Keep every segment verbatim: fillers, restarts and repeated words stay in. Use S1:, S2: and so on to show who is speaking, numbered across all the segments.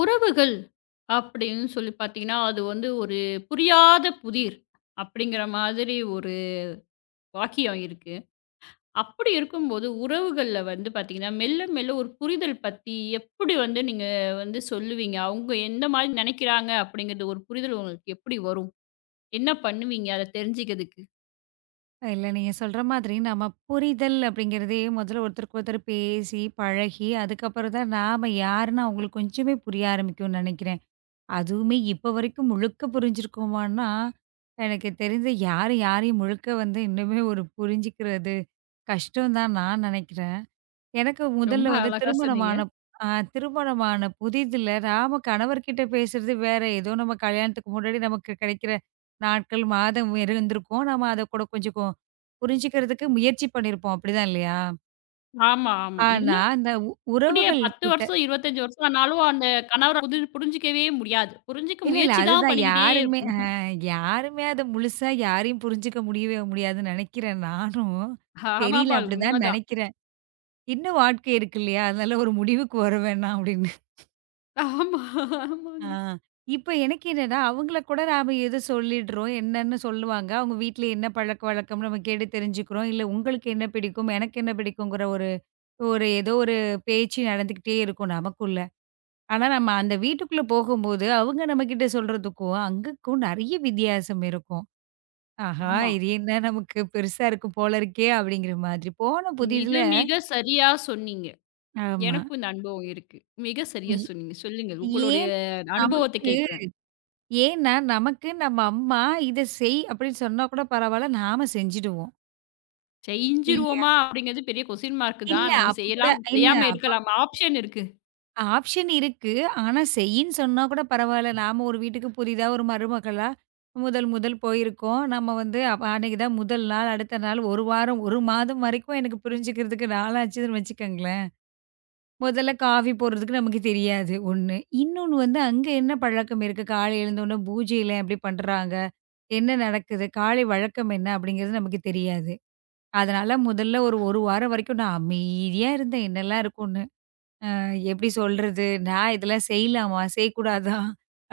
S1: உறவுகள் அப்படின்னு சொல்லி பார்த்தீங்கன்னா, அது வந்து ஒரு புரியாத புதிர் அப்படிங்கிற மாதிரி ஒரு வாக்கியம் இருக்கு. அப்படி இருக்கும்போது உறவுகள்ல வந்து பார்த்தீங்கன்னா, மெல்ல மெல்ல ஒரு புரிதல் பத்தி எப்படி வந்து நீங்க வந்து சொல்லுவீங்க? அவங்க எந்த மாரி நெனைக்கிறாங்க அப்படிங்கிறது ஒரு புரிதல் உங்களுக்கு எப்படி வரும்? என்ன பண்ணுவீங்க அத தெரிஞ்சுக்கிறதுக்கு?
S2: இல்ல நீங்க சொல்ற மாதிரி நம்ம புரிதல் அப்படிங்கிறதே முதல்ல ஒருத்தருக்கு ஒருத்தர் பேசி, பழகி, அதுக்கப்புறம் தான் நாம யாருன்னு அவங்களுக்கு கொஞ்சமே புரிய ஆரம்பிக்கும்னு நினைக்கிறேன். அதுவுமே இப்ப வரைக்கும் முழுக்க புரிஞ்சிருக்கோமான்னா, எனக்கு தெரிஞ்சு யாரும் யாரையும் முழுக்க வந்து இன்னுமே ஒரு புரிஞ்சுக்கிறது கஷ்டம் தான் நான் நினைக்கிறேன். எனக்கு
S1: ரொம்ப
S2: முதல்ல வந்து
S1: அழகா சொன்னீங்க.
S2: திருமணமான ஆ திருமணமான புதிதில நாம கணவர்கிட்ட பேசுறது வேற. ஏதோ நம்ம கல்யாணத்துக்கு முன்னாடி நமக்கு கிடைக்கிற நாட்கள், மாதம் இருந்திருக்கும். நம்ம அத கூட கொஞ்சம் கொ புரிஞ்சுக்கிறதுக்கு முயற்சி பண்ணியிருப்போம். அப்படிதான் இல்லையா?
S1: ஆமா, ஆமா.
S2: ஆனா,
S1: இன்னும்
S2: அந்த உ
S1: அப்படியே
S2: உறவுகள்
S1: பத்து
S2: கிட்ட
S1: வருஷம், இருபத்தி ஐந்து வருஷம் ஆனாலும் அந்த கணவர புதி புரிஞ்சுக்கவே முடியாது. புரிஞ்சுக்க
S2: இல்ல, இல்ல.
S1: முயற்சி தான்
S2: அதுதான்
S1: பண்ணிக்கிட்டே
S2: யாருமே அ
S1: இருக்கணும்.
S2: யாருமே அத முழுசா யாரையும் புரிஞ்சுக்க முடியவே முடியாதுன்னு நினைக்கிறேன் நானும்.
S1: ஆமாப்பா,
S2: தெரியல
S1: அது
S2: அப்படிதான்
S1: உண்மதான்.
S2: நினைக்கிறேன். இன்னும் வாழ்க்கை இருக்கு இல்லையா? அதனால ஒரு முடிவுக்கு வர வேணாம் அப்படின்னு.
S1: ஆமா,
S2: ஆ.
S1: ஆமாங்க.
S2: இப்ப எனக்கு என்னன்னா, அவங்கள கூட நாம எது சொல்லிடுறோம், என்னன்னு சொல்லுவாங்க. அவங்க வீட்ல என்ன பழக்கவழக்கம் நம்ம கேட்டு தெரிஞ்சுக்கிறோம். இல்ல உங்களுக்கு என்ன பிடிக்கும், எனக்கு என்ன பிடிக்குங்கிற ஒரு ஒரு ஏதோ ஒரு பேச்சு நடந்துக்கிட்டே இருக்கும் நமக்குள்ள. ஆனா நம்ம அந்த வீட்டுக்குள்ள போகும்போது, அவங்க நம்மகிட்ட சொல்றதுக்கும், அங்கக்கும் நெறைய வித்தியாசம் இருக்கும். ஆஹா!
S1: ஆமா.
S2: இது என்ன நமக்கு பெருசா இருக்கும் போல இருக்கே! அப்படிங்கிற மாதிரி. போன
S1: மிக,
S2: புதிதுல
S1: மிக சரியா சொன்னீங்க.
S2: ஆமா.
S1: எனக்கும் இந்த அனுபவம் இருக்கு. மிக சரியா
S2: ஏ
S1: சொன்னீங்க. சொல்லுங்க. உங்களுடைய
S2: ஏன்
S1: அனுபவத்த
S2: நமக்கு
S1: கேட்கிறேன்.
S2: ஏன்னா, நமக்கு நம்ம அம்மா "இத செய்" அப்படின்னு சொன்னா கூட பரவால்ல. நாம செஞ்சுடுவோம். இல்லையா?
S1: செஞ்சுருவோமா அப்படிங்கிறது பெரிய கொஸ்டின் மார்க்
S2: இல்ல
S1: தான். நம்ம
S2: அப்ப கூட
S1: செய்யலாம்,
S2: இல்ல
S1: செய்யாம
S2: அப்ப
S1: இருக்கலாம். ஆப்ஷன் இருக்கு.
S2: ஆப்ஷன் இருக்கு. ஆனா செய்யின்னு சொன்னா கூட பரவால்ல. நாம ஒரு வீட்டுக்கு புதிதா ஒரு மருமகளா முதல் முதல் போயிருக்கோம். நம்ம வந்து அப்ப அன்னைக்கு தான் முதல் நாள், அடுத்த நாள், ஒரு வாரம், ஒரு மாதம் வரைக்கும் எனக்கு புரிஞ்சுக்கிறதுக்கு நாளாச்சுன்னு வச்சுக்கோங்களேன். முதல்ல காஃபி போடுறதுக்கு நமக்கு தெரியாது ஒண்ணு. இன்னொன்னு வந்து அங்க என்ன பழக்கம் இருக்கு? காலை எழுந்தோனே பூஜையில எப்படி பண்றாங்க? என்ன நடக்குது? காலை வழக்கம் என்ன? அப்படிங்கிறது நமக்கு தெரியாது. அதனால முதல்ல ஒரு 1 வாரம் வரைக்கும் நான் அமைதியா இருந்தேன். என்னலாம் இருக்கும்னு. அ எப்படி சொல்றது? நான் இதெல்லாம் செய்யலாமா? செய்யக்கூடாதா?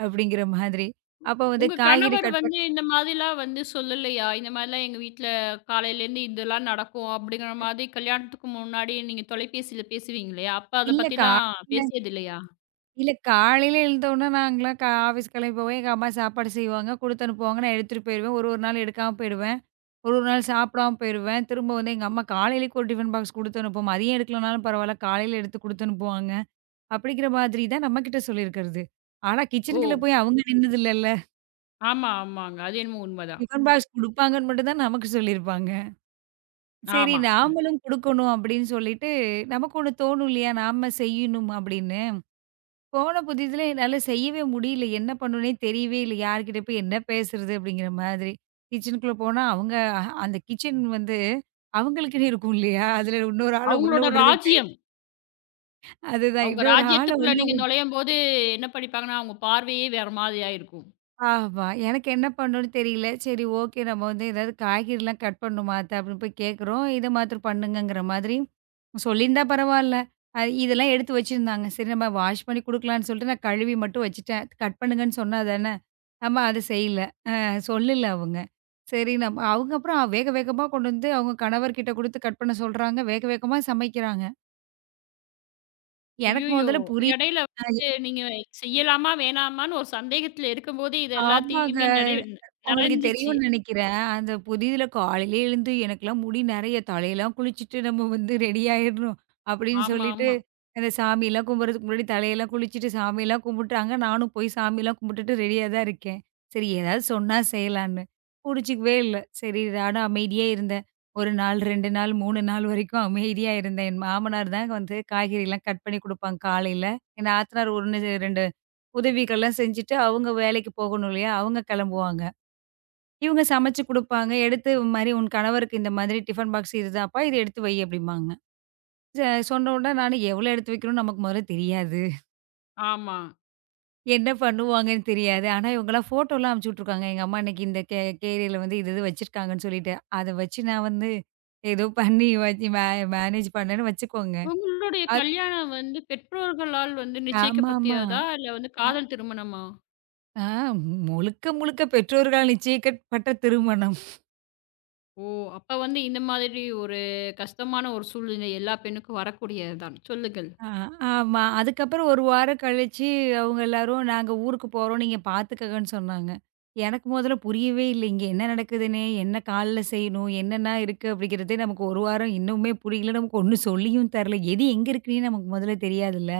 S2: அப்படிங்கிற மாதிரி. அப்ப வந்து
S1: உங்க
S2: காய்கறி
S1: கணவர்
S2: கட் பண்
S1: வந்து இந்த மாதிரிலாம் வந்து சொல்லலையா? இந்த மாதிரிலாம் எங்க வீட்ல காலையிலேருந்து இதெல்லாம் நடக்கும் அப்படிங்கிற மாதிரி கல்யாணத்துக்கு முன்னாடி நீங்க தொலைபேசியில பேசுவீங்க இல்லையா? அப்ப அத
S2: இல்ல
S1: பத்திலாம்
S2: காலையில
S1: பேசியது இல்லையா?
S2: இல்ல காலையில எழுந்தோனே நாங்கலாம் கா ஆஃபீஸ் கிளம்பி போவேன். எங்க அம்மா சாப்பாடு செய்வாங்க. குடுத்து அனுப்புவாங்க. நான் எடுத்துட்டு போயிருவேன். ஒரு ஒரு நாள் எடுக்காம போயிடுவேன். ஒரு ஒரு நாள் சாப்பிடாம போயிருவேன். திரும்ப வந்து எங்க அம்மா காலையிலேக்கு ஒரு டிஃபன் பாக்ஸ் குடுத்து அனுப்பும். மதியம் எடுக்கலனாலும் பரவால்ல, காலையில எடுத்து குடுத்து அனுப்புவாங்க. அப்படிங்கிற மாதிரி தான் நம்மகிட்ட சொல்லியிருக்கிறது. ஆனா
S1: ஓ!
S2: கிச்சனுக்குள்ள போய் அவங்க நின்னதில்லல்ல.
S1: ஆமா, ஆமாங்க. அது என்னமோ உண்மதான்.
S2: டிஃபன் பாக்ஸ் குடுப்பாங்கன்னு மட்டும் தான் நமக்கு சொல்லியிருப்பாங்க. சரி
S1: ஆமா.
S2: நாமளும் குடுக்கணும் அப்படின்னு சொல்லிட்டு, நமக்கு ஒண்ணு தோணும் இல்லையா? நாம செய்யணும் அப்படின்னு. போன புதியதுல என்னால செய்யவே முடியல. என்ன பண்ணணும்னே தெரியவே இல்ல. யார்கிட்ட போய் என்ன பேசுறது? அப்படிங்கிற மாதிரி. கிச்சனுக்குள்ள போனா அவங்க அஹ், அந்த கிச்சன் வந்து அவங்களுக்குன்னு இருக்கும் இல்லையா? அதுல இன்னொரு ஆள உள்ள
S1: அவங்களோட
S2: விடுறதே பெரிய
S1: ராஜ்யம்.
S2: அதுதான்.
S1: அவங்க
S2: இன்னொரு ஆள
S1: ராஜ்யத்துக்குள்ள
S2: உள்ள
S1: நீங்க
S2: வி-
S1: நுழையும்போது என்ன படிப்பாங்கன்னா, அவங்க பார்வையே வேற மாதிரியா இருக்கும்.
S2: ஆமா. எனக்கு என்ன பண்ணணும்னு தெரியல. சரி ஓகே நம்ம வந்து ஏதாவது காய்கறிலாம் கட் பண்ணணுமா அத்த? அப்படின்னு போய் கேட்குறோம். இத மாத்திரம் பண்ணுங்கங்கிற மாதிரி சொல்லியிருந்தா பரவால்ல. அ இதெல்லாம் எடுத்து வச்சிருந்தாங்க. சரி நம்ம வாஷ் பண்ணி குடுக்கலான்னு சொல்லிட்டு நான் கழுவி மட்டும் வச்சுட்டேன். கட் பண்ணுங்கன்னு சொன்னா தானே! நம்ம அத செய்யல. சொல்லல அவங்க. சரி நம்ம அவங்க அப்புறம் வேக வேகமா கொண்டு வந்து அவங்க கணவர்கிட்ட குடுத்து கட் பண்ண சொல்றாங்க. வேக வேகமா சமைக்கிறாங்க. எனக்கு
S1: ஐய்யயோ!
S2: மொதல்ல புரியல.
S1: இடையில வந்து நீங்க செய்யலாமா, வேணாமான்னு ஒரு சந்தேகத்துல இருக்கும்போதே இது
S2: ஆமாங்க.
S1: எல்லாத்தையுமே நிறை
S2: உங்களுக்கு
S1: நிறைஞ்சிச்சு.
S2: தெரியும்னு நெனைக்கிறேன். அந்த புதிதில காலையிலே எழுந்து எனக்கெல்லாம் முடி நெறைய தலையெல்லாம் குளிச்சுட்டு நம்ம வந்து ரெடி ஆயிரணும். அப்படின்னு
S1: ஆமா,
S2: சொல்லிட்டு
S1: ஆமா,
S2: அந்த சாமிலாம் கும்பிட்றதுக்கு முன்னாடி தலையெல்லாம் குளிச்சுட்டு சாமிலாம் கும்பிட்டாங்க. நானும் போய் சாமிலாம் கும்பிட்டுட்டு ரெடியா தான் இருக்கேன். சரி ஏதாவது சொன்னா செய்யலான்னு. புடிச்சுக்கவே இல்ல. சரி நானும் அமைதியா இருந்தேன். ஒரு நாள், ரெண்டு நாள், மூணு நாள் வரைக்கும் அமைதியா இருந்தேன். என் மாமனார் தான் வந்து காய்கறிலாம் கட் பண்ணி குடுப்பாங்க காலையில. என் நாத்தனார் ஒன்னு, ரெண்டு உதவிகள்லாம் செஞ்சுட்டு, அவங்க வேலைக்கு போகணும் இல்லையா? அவங்க கெளம்புவாங்க. இவங்க சமைச்சு குடுப்பாங்க. எடுத்து இது மாரி உன் கணவருக்கு இந்த மாதிரி டிஃபன் பாக்ஸ் இதுதான்ப்பா, இத எடுத்து வை அப்படிம்பாங்க. ச சொன்ன உடனே நானு எவ்வளோ எடுத்து வைக்கணும்னு நமக்கு முதல்ல தெரியாது.
S1: ஆமா.
S2: என்ன பண்ணுவாங்கன்னு தெரியாது. ஆனா இவங்கலாம் ஃபோட்டோலாம் அனுப்பிச்சு விட்டுருக்காங்க. எங்க அம்மா இன்னைக்கு இந்த கே கேரியில வந்து இது இது வச்சிருக்காங்கன்னு சொல்லிட்டு. அத வச்சு நான் வந்து ஏதோ பண்ணி வச்சு மே மேனேஜ் பண்ணேன்னு வச்சுக்கோங்க.
S1: உங்களுடைய
S2: அத்
S1: கல்யாணம் வந்து பெற்றோர்களால் வந்து
S2: ஆமாமா.
S1: நிச்சயிக்கப்பட்டதா? இல்ல வந்து
S2: அ
S1: காதல் திருமணமா?
S2: ஆ முழுக்க முழுக்க பெற்றோர்களால் நிச்சயிக்கப்பட்ட திருமணம்.
S1: ஓ! அப்ப வந்து இந்த மாதிரி ஒரு கஷ்டமான ஒரு சூழ்நிலை எல்லா பெண்ணுக்கும் வரக்கூடியது தான். சொல்லுங்கள்.
S2: ஆ, ஆமா. அதுக்கப்புறம் ஒரு வாரம் கழிச்சு அவங்க எல்லாரும், "நாங்க ஊருக்கு போறோம். நீங்க பார்த்துக்கங்கன்னு" சொன்னாங்க. எனக்கு மொதல்ல புரியவே இல்ல. இங்க என்ன நடக்குதுன்னே, என்ன கால்ல செய்யணும், என்னென்ன இருக்கு அப்படிங்கிறதே நமக்கு ஒரு வாரம் இன்னுமே புரியல. நமக்கு ஒண்ணும் சொல்லியும் தரல. எது எங்க இருக்குன்னே நமக்கு மொதல்ல தெரியாதுல்ல.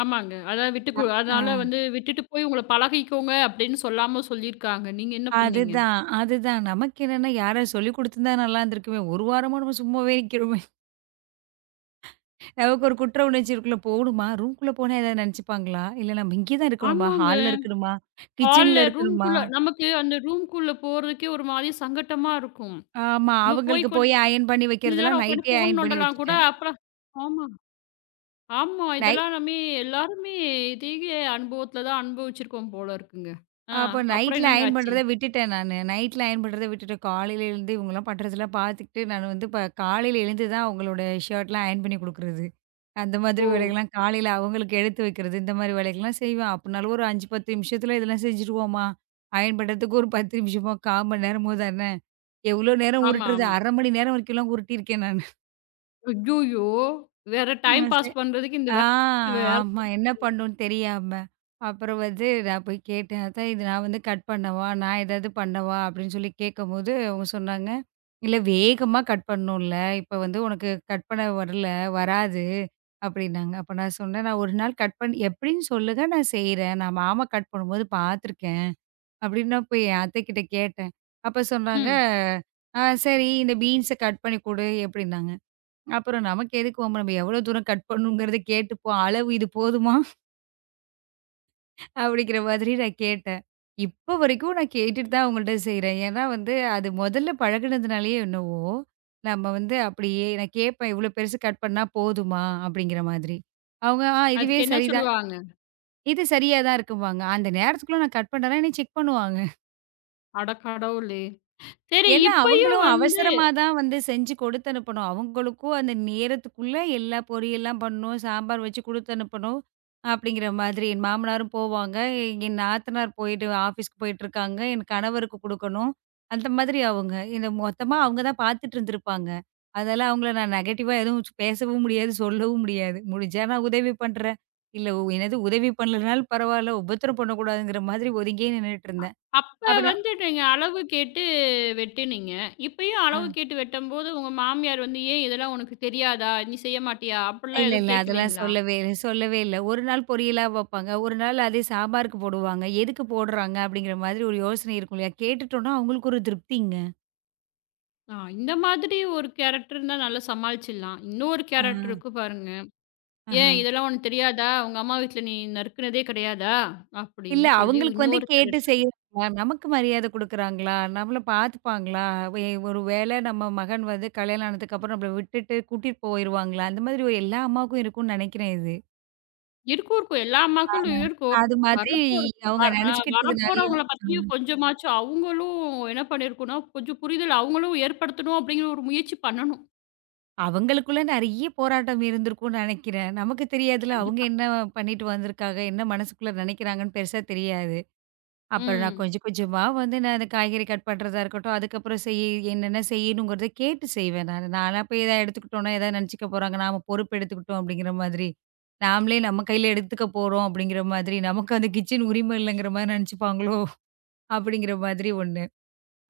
S1: ஆமாங்க. அதான் விட்டு
S2: அ
S1: கு அதனால
S2: ஆ
S1: வந்து விட்டுட்டு போய் உங்கள பழகிக்கோங்க அப்படின்னு சொல்லாம சொல்லியிருக்காங்க. நீங்க என்ன பண்ணீங்க?
S2: அதுதான், அதுதான். நமக்கு என்னன்னா, யாராவது சொல்லிக் குடுத்துருந்தா நல்லா இருந்திருக்குமே. ஒரு வாரமா நம்ம சும்மாவே நிக்கிறோமே. நமக்கு ஒரு குற்ற உணர்ச்சி இருக்குல்ல. போகணுமா? ரூம்குள்ள போனா ஏதாவது நெனச்சுப்பாங்களா? இல்ல நம்ம இங்கே தான் இருக்கணுமா?
S1: ஆமாங்க.
S2: ஹால்ல இருக்கணுமா?
S1: ஹால்ல
S2: கிச்சன்ல இருக்கணுமா?
S1: ரூம்க்குள்ள நமக்கு அந்த ரூம்க்குள்ள போறதுக்கே ஒரு மாரி சங்கட்டமா இருக்கும்.
S2: ஆமா.
S1: நம்ம போய்
S2: அவங்களுக்கு
S1: கொஞ்ச
S2: போய் அயர்ன் பண்ணி வைக்கிறதெல்லாம்
S1: நேரம் உட்காந்து
S2: நைட்டே
S1: ஃபோன்
S2: அயர்ன் பண்ணி
S1: நோண்டலாம் கூட
S2: வச்சுட்டேன்.
S1: அப்புறம் ஆமா, ஆமா.
S2: நை
S1: இதெல்லாம் நம்ம எல்லாருமே இதே அனுபவத்தில தான் அனுபவிச்சிருக்கோம் போல இருக்குங்க. ஆ
S2: அப்போ
S1: அப்புறம்
S2: நைட்ல
S1: என்னங்க
S2: அயர்ன்
S1: ஆச்சு?
S2: பண்றத விட்டுட்டேன் நானு. நைட்ல அயர்ன் பண்றத விட்டுட்டேன். காலையில எழுந்து இவங்கலாம் பண்றதெல்லாம் பார்த்துக்கிட்டு, நான் வந்து இப்ப காலையில எழுந்து தான் அவங்களோட ஷர்ட்லாம் அயர்ன் பண்ணி குடுக்குறது. அந்த மாதிரி
S1: ஓ!
S2: வேலைகள்லாம் காலையில அவங்களுக்கு எடுத்து வைக்கிறது, இந்த மாதிரி வேலைகள்லாம் செய்வேன். அப்பனாலும் ஒரு அஞ்சு, பத்து நிமிஷத்துல இதெல்லாம் செஞ்சுருவோமா? அயர்ன் பண்றதுக்கு ஒரு பத்து நிமிஷமோ, கால் மணி நேரமோ தானே! எவ்ளோ நேரம்
S1: ஆமா,
S2: உருட்டுறது?
S1: ஆமா.
S2: அரை மணி நேரம் வரைக்கும்லாம் உருட்டியிருக்கேன்
S1: ஐய்யயோ! வேற டைம்
S2: நானு.
S1: பாஸ் பண்றதுக்கு இந்த
S2: ஆ
S1: வேலைய வச்சு வேற
S2: ஆமா.
S1: பண்ணி
S2: என்ன பண்ணணும்னு தெரியாம. அப்புறம் வந்து நான் போய் கேட்டேன். அதான் இது நான் வந்து கட் பண்ணவா? நான் ஏதாவது பண்ணவா? அப்படின்னு சொல்லி கேட்கும்போது, அவங்க சொன்னாங்க, "இல்ல வேகமா கட் பண்ணணும்ல. இப்ப வந்து உனக்கு கட் பண்ண வரல வராது" அப்படின்னாங்க. அப்ப நான் சொன்னேன், "நான் ஒரு நாள் கட் பண்ணி எப்படின்னு சொல்லுங்க நான் செய்றேன். நான் மாமா கட் பண்ணும்போது பார்த்துருக்கேன்" அப்படின்னு நான் போய் என் அத்தைக்கிட்ட கேட்டேன். அப்ப சொன்னாங்க,
S1: ம்.
S2: "ஆ சரி இந்த பீன்ஸ கட் பண்ணி குடு" எப்படின்னாங்க. அப்புறம் நமக்கு எதுக்கு வம்பு? நம்ம எவ்வளோ தூரம் கட் பண்ணணுங்கிறத கேட்டுப்போம். அளவு இது போதுமா? அப்படிங்கிற மாதிரி நான் கேட்டேன். இப்ப வரைக்கும் நான் கேட்டுட்டு தான் அவங்கள்ட்ட செய்றேன். ஏன்னா வந்து அது முதல்ல பழகுனதுனாலயே என்னவோ, நம்ம வந்து அப்படியே நான் கேட்பேன், "இவ்வளோ பெருசு கட் பண்ணா போதுமா?" அப்படிங்கிற மாதிரி. அவங்க, "ஆ இதுவே
S1: அதுக்கு என்ன
S2: சரிதான்.
S1: சொல்லுவாங்க?
S2: இது சரியா தான் இருக்கும்பாங்க." அந்த நேரத்துக்குள்ள நான் கட் பண்ட்டேன்னா என்னைய செக் பண்ணுவாங்க.
S1: அட கடவுளே! சரி
S2: ஏன்னா,
S1: இப்பயும்
S2: அவங்களும்
S1: வந்து
S2: அவசரமா தான் வந்து செஞ்சு கொடுத்து அனுப்பணும். அவங்களுக்கும் அந்த நேரத்துக்குள்ள எல்லா பொரியல்லாம் பண்ணணும், சாம்பார் வச்சு குடுத்து அனுப்பணும். அப்படிங்கிற மாதிரி என் மாமனாரும் போவாங்க. என் நாத்தனார் போயிட்டு ஆஃபீஸ்க்கு போயிட்டுருக்காங்க. என் கணவருக்கு குடுக்கணும். அந்த மாதிரி அவங்க. இத மொத்தமா அவங்க தான் பார்த்துட்டு இருந்திருப்பாங்க. அதால அவங்கள நான் நெகட்டிவா எதுவும் சு- பேசவும் முடியாது, சொல்லவும் முடியாது. முடிஞ்சா நான் உதவி பண்றேன். இல்ல உ- என்னது உதவி பண்ணலனாலும் பரவால்ல, உபத்திரம் பண்ணக்கூடாதுங்கிற மாதிரி ஒதுங்கியே நின்னுட்டு இருந்தேன்.
S1: அப்ப
S2: அப்புறம்
S1: வந்து நீங்க அளவு கேட்டு வெட்டினீங்க. இப்பயும் அளவு
S2: அ.
S1: கேட்டு வெட்டும்போது, உங்க மாமியார் வந்து, "ஏன் இதெல்லாம் உனக்கு தெரியாதா? நீ செய்ய மாட்டியா?" அப்படிலாம்
S2: இல்ல,
S1: எதுவும்
S2: இல்ல. அதெல்லாம்
S1: கேட்கலைங்களா?
S2: சொல்லவே இல்ல சொல்லவே இல்ல. ஒரு நாள் பொரியலா வப்பாங்க. ஒரு நாள் அதே சாம்பாருக்கு போடுவாங்க. எதுக்கு போடுறாங்க? அப்படிங்கிற மாதிரி ஒரு யோசனை இருக்கும் இல்லையா? கேட்டுட்டோம்னா அவங்களுக்கு ஒரு திருப்திங்க.
S1: ஆ இந்த மாதிரி ஒரு கேரக்டர் இருந்தா நல்லா சமாளிச்சிடலாம். இன்னொரு
S2: ஆ,
S1: கேரக்டர் இருக்கு பாருங்க.
S2: ஆஹா.
S1: "ஏன் இதெல்லாம் உனக்கு தெரியாதா? உங்க அம்மா வீட்ல நீ நறுக்குனதே கிடையாதா?"
S2: இல்ல
S1: அப்படின்னு சொல்லி
S2: அவங்களுக்கு வந்து
S1: இன்னொரு
S2: கேட்டு
S1: கேரக்டர்
S2: செய்யறாங்களா? நமக்கு மரியாதை குடுக்குறாங்களா? நம்மள பார்த்துப்பாங்களா? வே ஒரு வேளை நம்ம மகன் வந்து கல்யாணம் ஆனதுக்கு அப்புறம் நம்மள விட்டுட்டு கூட்டிட்டு போயிருவாங்களா? அந்த மாதிரி ஒரு எல்லா அம்மாவுக்கும் இருக்கும்னு நெனைக்கிறேன் இது.
S1: இருக்கும், இருக்கும். எல்லா மக்களும் இருக்கும்.
S2: அது மாதிரி
S1: வரப்போற
S2: அவங்க
S1: வ அ
S2: நெனச்சுக்கிட்டதுனாலயும்
S1: வரப்போறவங்கள பத்தியும் கொஞ்சமாச்சும் அவங்களும் என்ன பண்ணியிருக்கணும், கொஞ்சம் புரிதல் அவங்களும் ஏற்படுத்தணும் அப்படிங்கிற ஒரு முயற்சி பண்ணணும்.
S2: அவங்களுக்குள்ள நெறைய போராட்டம் இருந்திருக்கும்னு நெனைக்கிறேன். நமக்கு தெரியாதுல்ல. அவங்க
S1: கண்டிப்பா.
S2: என்ன பண்ணிட்டு வந்திருக்காங்க? என்ன மனசுக்குள்ள நெனைக்கிறாங்கன்னு பெருசா தெரியாது. அப்புறம் நான்
S1: ம்.
S2: கொஞ்சம் கொஞ்சமா வந்து நான் அந்த காய்கறி கட் பண்றதா இருக்கட்டும், அதுக்கப்புறம் செய் என்னென்ன செய்யணுங்கிறத கேட்டு செய்வேன் நானு. நானா போய் எதா எடுத்துக்கிட்டோம்னா, எதா நெனச்சுக்க போறாங்க. நாம பொறுப்பு எடுத்துக்கிட்டோம் அப்படிங்கிற மாதிரி. நாமளே நம்ம கையில எடுத்துக்க போறோம் அப்படிங்கிற மாதிரி. நமக்கு அந்த கிச்சன் உரிமை இல்லைங்கிற மாரி நெனச்சுப்பாங்களோ? அப்படிங்கிற மாதிரி ஒண்ணு.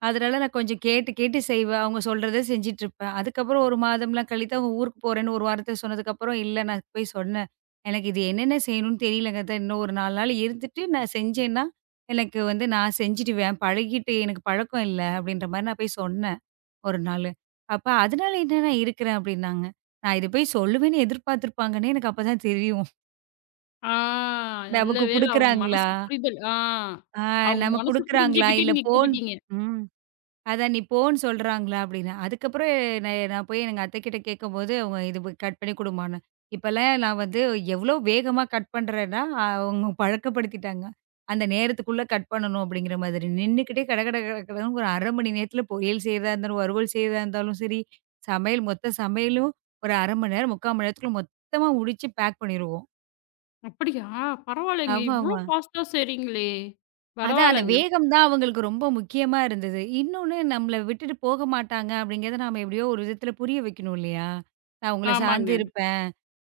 S2: அதனால நான் கொஞ்சம் கேட்டு, கேட்டு செய்வேன். அவங்க சொல்றத செஞ்சுட்டுருப்பேன். அதுக்கப்புறம் ஒரு மாதம்லாம் கழித்து அவங்க ஊருக்கு போறேன்னு ஒரு வாரத்துல சொன்னதுக்கப்புறம், இல்ல நான் போய் சொன்னேன். எனக்கு இது என்னென்ன செய்யணும்னு தெரியலங்க அத்த. இன்னும் ஒரு நாலு நாள் இருந்துட்டு நான் செஞ்சேன்னா, எனக்கு வந்து நான் செஞ்சுடுவேன். பழகிட்டு எனக்கு பழக்கம் இல்ல அப்படின்ற மாரி நான் போய் சொன்னேன் ஒரு நாளு. அப்ப அதனால என்ன நான் இருக்கிறேன் அப்படின்னாங்க. நான் இத போய் சொல்லுவேன்னு எதிர்பார்த்துருப்பாங்கன்னே எனக்கு அப்ப தான் தெரியும்.
S1: ஆ நல்ல
S2: நமக்கு
S1: வேளை அவங்க
S2: குடுக்குறாங்களா?
S1: மனசு புரிதல். ஆ
S2: ஆ
S1: அவங்க
S2: நமக்கு
S1: மனசு
S2: குடுக்குறாங்களா?
S1: புரிஞ்சுகிட்டே
S2: இல்ல
S1: நீங்க
S2: போன்
S1: கேட்டுட்டீங்க.
S2: ம். அதான் "நீ போன்னு சொல்றாங்களா?" அப்படின்னு. அதுக்கப்புறம் நா நான் போய் எங்க அத்தைக்கிட்ட கேட்கும்போது, அவங்க "இது ப கட் பண்ணி குடும்மான்னு." இப்பலாம் நான் வந்து எவ்வளோ வேகமா கட் பண்றேன்னா, அவங்க பழக்கப்படுத்திட்டாங்க. அந்த நேரத்துக்குள்ள கட் பண்ணணும் அப்படிங்கிற மாதிரி. நின்னுக்கிட்டே கட கட கட கடன்னு ஒரு அரை மணி நேரத்துல பொரியல் செய்றதா இருந்தாலும், வறுவல் செய்றதா இருந்தாலும் சரி, சமையல் மொத்த சமையலும் ஒரு அரை மணி நேரம், முக்கால் மணி நேரத்துக்குள்ள மொத்தமா முடிச்சு பேக் பண்ணிருவோம்.
S1: அப்படியா? பரவாயில்லைங்க. இவ்ளோ
S2: ஆமாமா.
S1: ஃபாஸ்ட்டா செய்றீங்களே!
S2: அதான் அந்த
S1: பரவாயில்லங்க.
S2: வேகம் தான் அவங்களுக்கு ரொம்ப முக்கியமா இருந்தது. இன்னொன்னு நம்மள விட்டுட்டு போக மாட்டாங்க அப்படிங்கிறத நாம எப்படியோ ஒரு விதத்துல புரிய வைக்கணும் இல்லையா? நான் உங்கள சார்ந்து
S1: ஆமாங்க.
S2: இருப்பேன்.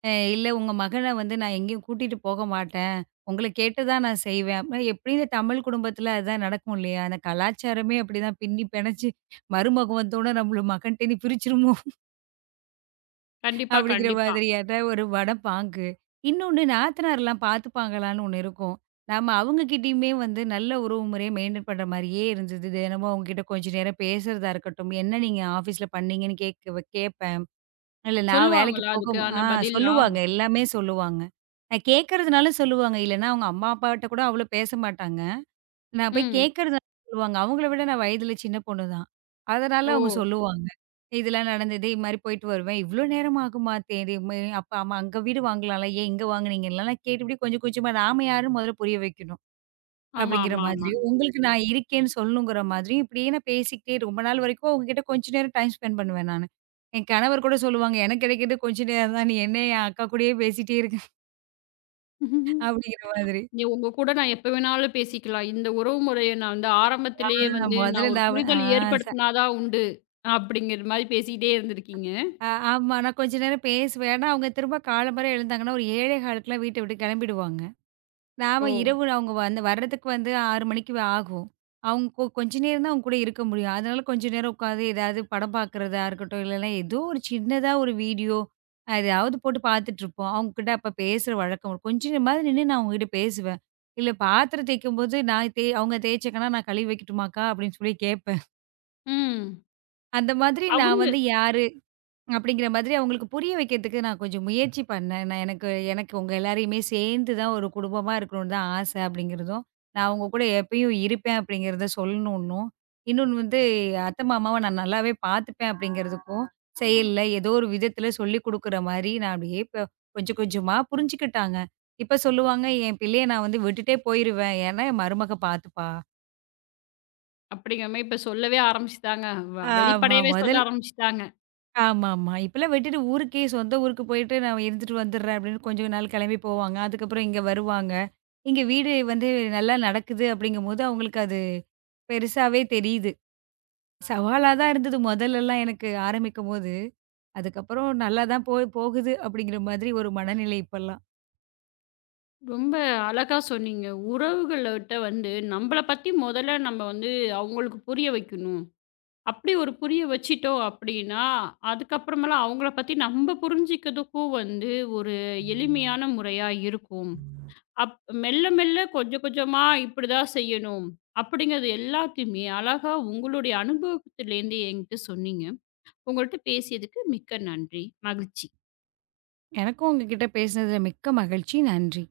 S2: அ இல்ல உங்க மகன வந்து நான் எங்கேயும் கூட்டிட்டு போக மாட்டேன். உங்கள கேட்டு தான் நான் செய்வேன். அப்படின்னா எப்படியும் இந்த தமிழ் குடும்பத்துல அதுதான் நடக்கும் இல்லையா? அந்த கலாச்சாரமே அப்படிதான் பின்னி பிணைச்சு மருமகன் வந்தோனே நம்மள மகன்ட்டேருந்து பிரிச்சுருமோ?
S1: கண்டிப்பா,
S2: அப்படிங்கிற
S1: கண்டிப்பா.
S2: மாதிரியான ஒரு வடப்பாங்கு. இன்னொன்னு நாத்தனார்லாம் பார்த்துப்பாங்களான்னு ஒண்ணு இருக்கும். நாம அவங்க கிட்டயுமே வந்து நல்ல உறவு முறைய மெயின்டெயின் பண்ற மாரியே இருந்தது. தினமும் அவங்க கிட்ட கொஞ்ச நேரம் பேசுறதா இருக்கட்டும், என்ன நீங்க ஆஃபீஸ்ல பண்ணீங்கன்னு கேட்க கேட்பேன். இல்ல நான் வேலைக்கு
S1: சொல்லுவாங்களா
S2: போகும் ஆ
S1: அதுக்கான பதில்லாம்?
S2: சொல்லுவாங்க. எல்லாமே சொல்லுவாங்க. நான் கேட்கறதுனால சொல்லுவாங்க. இல்லன்னா அவங்க அம்மா, அப்பாட்ட கூட அவ்வளோ பேச மாட்டாங்க. நான் போய்
S1: ம்.
S2: கேட்கறது சொல்லுவாங்க. அவங்கள விட நான் வயதில சின்ன பொண்ணு தான். அதனால
S1: ஓ!
S2: அவங்க சொல்லுவாங்க. இதெல்லாம் நடந்தது. இது மாரி போயிட்டு வருவேன். "இவ்ளோ நேரம் ஆகுமா? தேடி மே அப்ப ஆமா அங்க வீடு வாங்கலாம்ல. ஏன் இங்க வாங்குனீங்கலாம்?" கேட்டு இப்படி கொஞ்சம் கொஞ்சமா நாம யாருன்னு முதல்ல புரிய வைக்கணும்.
S1: ஆமா,
S2: அப்படிங்கிற
S1: ஆமா,
S2: மாதிரி. உங்களுக்கு நான் இருக்கேன்னு சொல்லணுங்கிற மாதிரி இப்படியே நான் பேசிக்கிட்டே ரொம்ப நாள் வரைக்கும் அவங்ககிட்ட கொஞ்ச நேரம் டைம் ஸ்பெண்ட் பண்ணுவேன் நானு. என் கணவர் கூட சொல்லுவாங்க, "எனக்கு கிடைக்கிறது கொஞ்ச நேரம் தான். நீ என்ன என் அக்கா கூடயே பேசிட்டே இருக்க."
S1: ஆமா.
S2: அப்படிங்கிற மாதிரி.
S1: நீ உங்க கூட நான் எப்ப வேணாலும் பேசிக்கலாம். இந்த உறவு முறைய நான் வந்து ஆரம்பத்திலேயே
S2: ஆ
S1: வந்து நான்
S2: முதல்ல
S1: ஒரு
S2: நான் வ ஆ.
S1: புரிதல் ஏற்படுத்தினா தான் உண்டு. அப்படிங்கிற மாரி பேசிக்கிட்டே இருந்திருக்கீங்க.
S2: ஆ ஆமா. நான் கொஞ்ச நேரம் பேசுவேன். ஆனா, அவங்க திரும்ப காலம்பற எழுந்தாங்கன்னா, ஒரு 7:15க்குலாம் வீட்ட விட்டு கெளம்பிடுவாங்க.
S1: ஓ!
S2: நாம இரவு அவங்க வந்து வர்றதுக்கு வந்து ஆறு மணிக்கு ஆகும். அவங்க கொ கொஞ்ச நேரம் தான் அவங்க கூட இருக்க முடியும். அதனால கொஞ்ச நேரம் உட்காந்து ஏதாவது படம் பார்க்குறதா இருக்கட்டும், இல்லைன்னா ஏதோ ஒரு சின்னதா ஒரு வீடியோ எதையாவது போட்டு பார்த்துட்டுருப்போம். அவங்ககிட்ட அப்ப பேசுற வழக்கம். உண்டு. கொஞ்ச நேரமாவது நின்னு நான் அவங்ககிட்ட பேசுவேன். இல்ல பாத்திரம் தேய்க்கும்போது நான் தே அவங்க தேய்ச்சாங்கன்னா, "நான் கழுவி வைக்கட்டுமாக்கா?" அப்படின்னு சொல்லி கேட்பேன்.
S1: ம்.
S2: அந்த மாதிரி நான்
S1: அவங்க
S2: வந்து யார் அப்படிங்கிற மாதிரி அவங்களுக்கு புரிய வைக்கிறதுக்கு நான் கொஞ்சம் முயற்சி பண்ணேன். நான் எனக்கு எனக்கு உங்க எல்லாரையுமே சேர்ந்து தான் ஒரு குடும்பமா இருக்கணும்னு தான் ஆசை அப்படிங்கிறதும், நான் அவங்க கூட எப்பயும் இருப்பேன் அப்படிங்கிறத சொல்லணும்ன்னும், இன்னொன்னு வந்து அத்தை மாமாவ நான் நல்லாவே பார்த்துப்பேன் அப்படிங்கிறதுக்கும், செயல்ல ஏதோ ஒரு விதத்துல சொல்லிக் குடுக்குற மாரி நான் அப்படியே இப்ப கொஞ்சம் கொஞ்சமா புரிஞ்சுக்கிட்டாங்க. இப்ப சொல்லுவாங்க, "என் பிள்ளைய நான் வந்து விட்டுட்டே போயிருவேன். ஏன்னா என் மருமக பார்த்துப்பா."
S1: அப்படிங்கிற மாரி இப்ப சொல்லவே ஆரம்பிச்சுட்டாங்க. வ
S2: அ ம
S1: வெளிப்படையவே சொல்ல
S2: முதல்
S1: ஆரம்பிச்சுட்டாங்க.
S2: ஆமாமா. இப்பலாம் விட்டுட்டு ஊருக்கே சொந்த ஊருக்கு போயிட்டு, "நான் இருந்துட்டு வந்துடுறேன்" அப்படின்னு கொஞ்ச நாள் கிளம்பி போவாங்க. அதுக்கப்புறம் இங்க வருவாங்க. இங்க வீடு வந்து நல்லா நடக்குது அப்படிங்கும்போது, அவங்களுக்கு அது பெருசாவே தெரியுது. சவாலா தான் இருந்தது முதல்லலாம் எனக்கு ஆரம்பிக்கும்போது. அதுக்கப்புறம் நல்லா தான் போய் போகுது அப்படிங்கிற மாதிரி ஒரு மனநிலை இப்பலாம்.
S1: ரொம்ப அழகா சொன்னீங்க. உறவுகள்ட்ட வந்து நம்மள பத்தி முதல்ல நம்ம வந்து அவங்களுக்கு புரிய வைக்கணும். அப்படி ஒரு புரிய வச்சுட்டோம் அப்படின்னா, அதுக்கப்புறமேலாம் அவங்கள பத்தி நம்ம புரிஞ்சுக்கிறதுக்கும் வந்து ஒரு எளிமையான முறையா இருக்கும். அப் மெல்ல மெல்ல கொஞ்சம் கொஞ்சமா இப்படிதான் செய்யணும். அப்படிங்கிறது எல்லாத்தையுமே அழகா உங்களுடைய அனுபவத்திலேருந்து என்கிட்ட சொன்னீங்க. உங்கள்ட்ட பேசியதுக்கு மிக்க நன்றி. மகிழ்ச்சி.
S2: எனக்கும் உங்ககிட்ட பேசினதுல மிக்க மகிழ்ச்சி. நன்றி.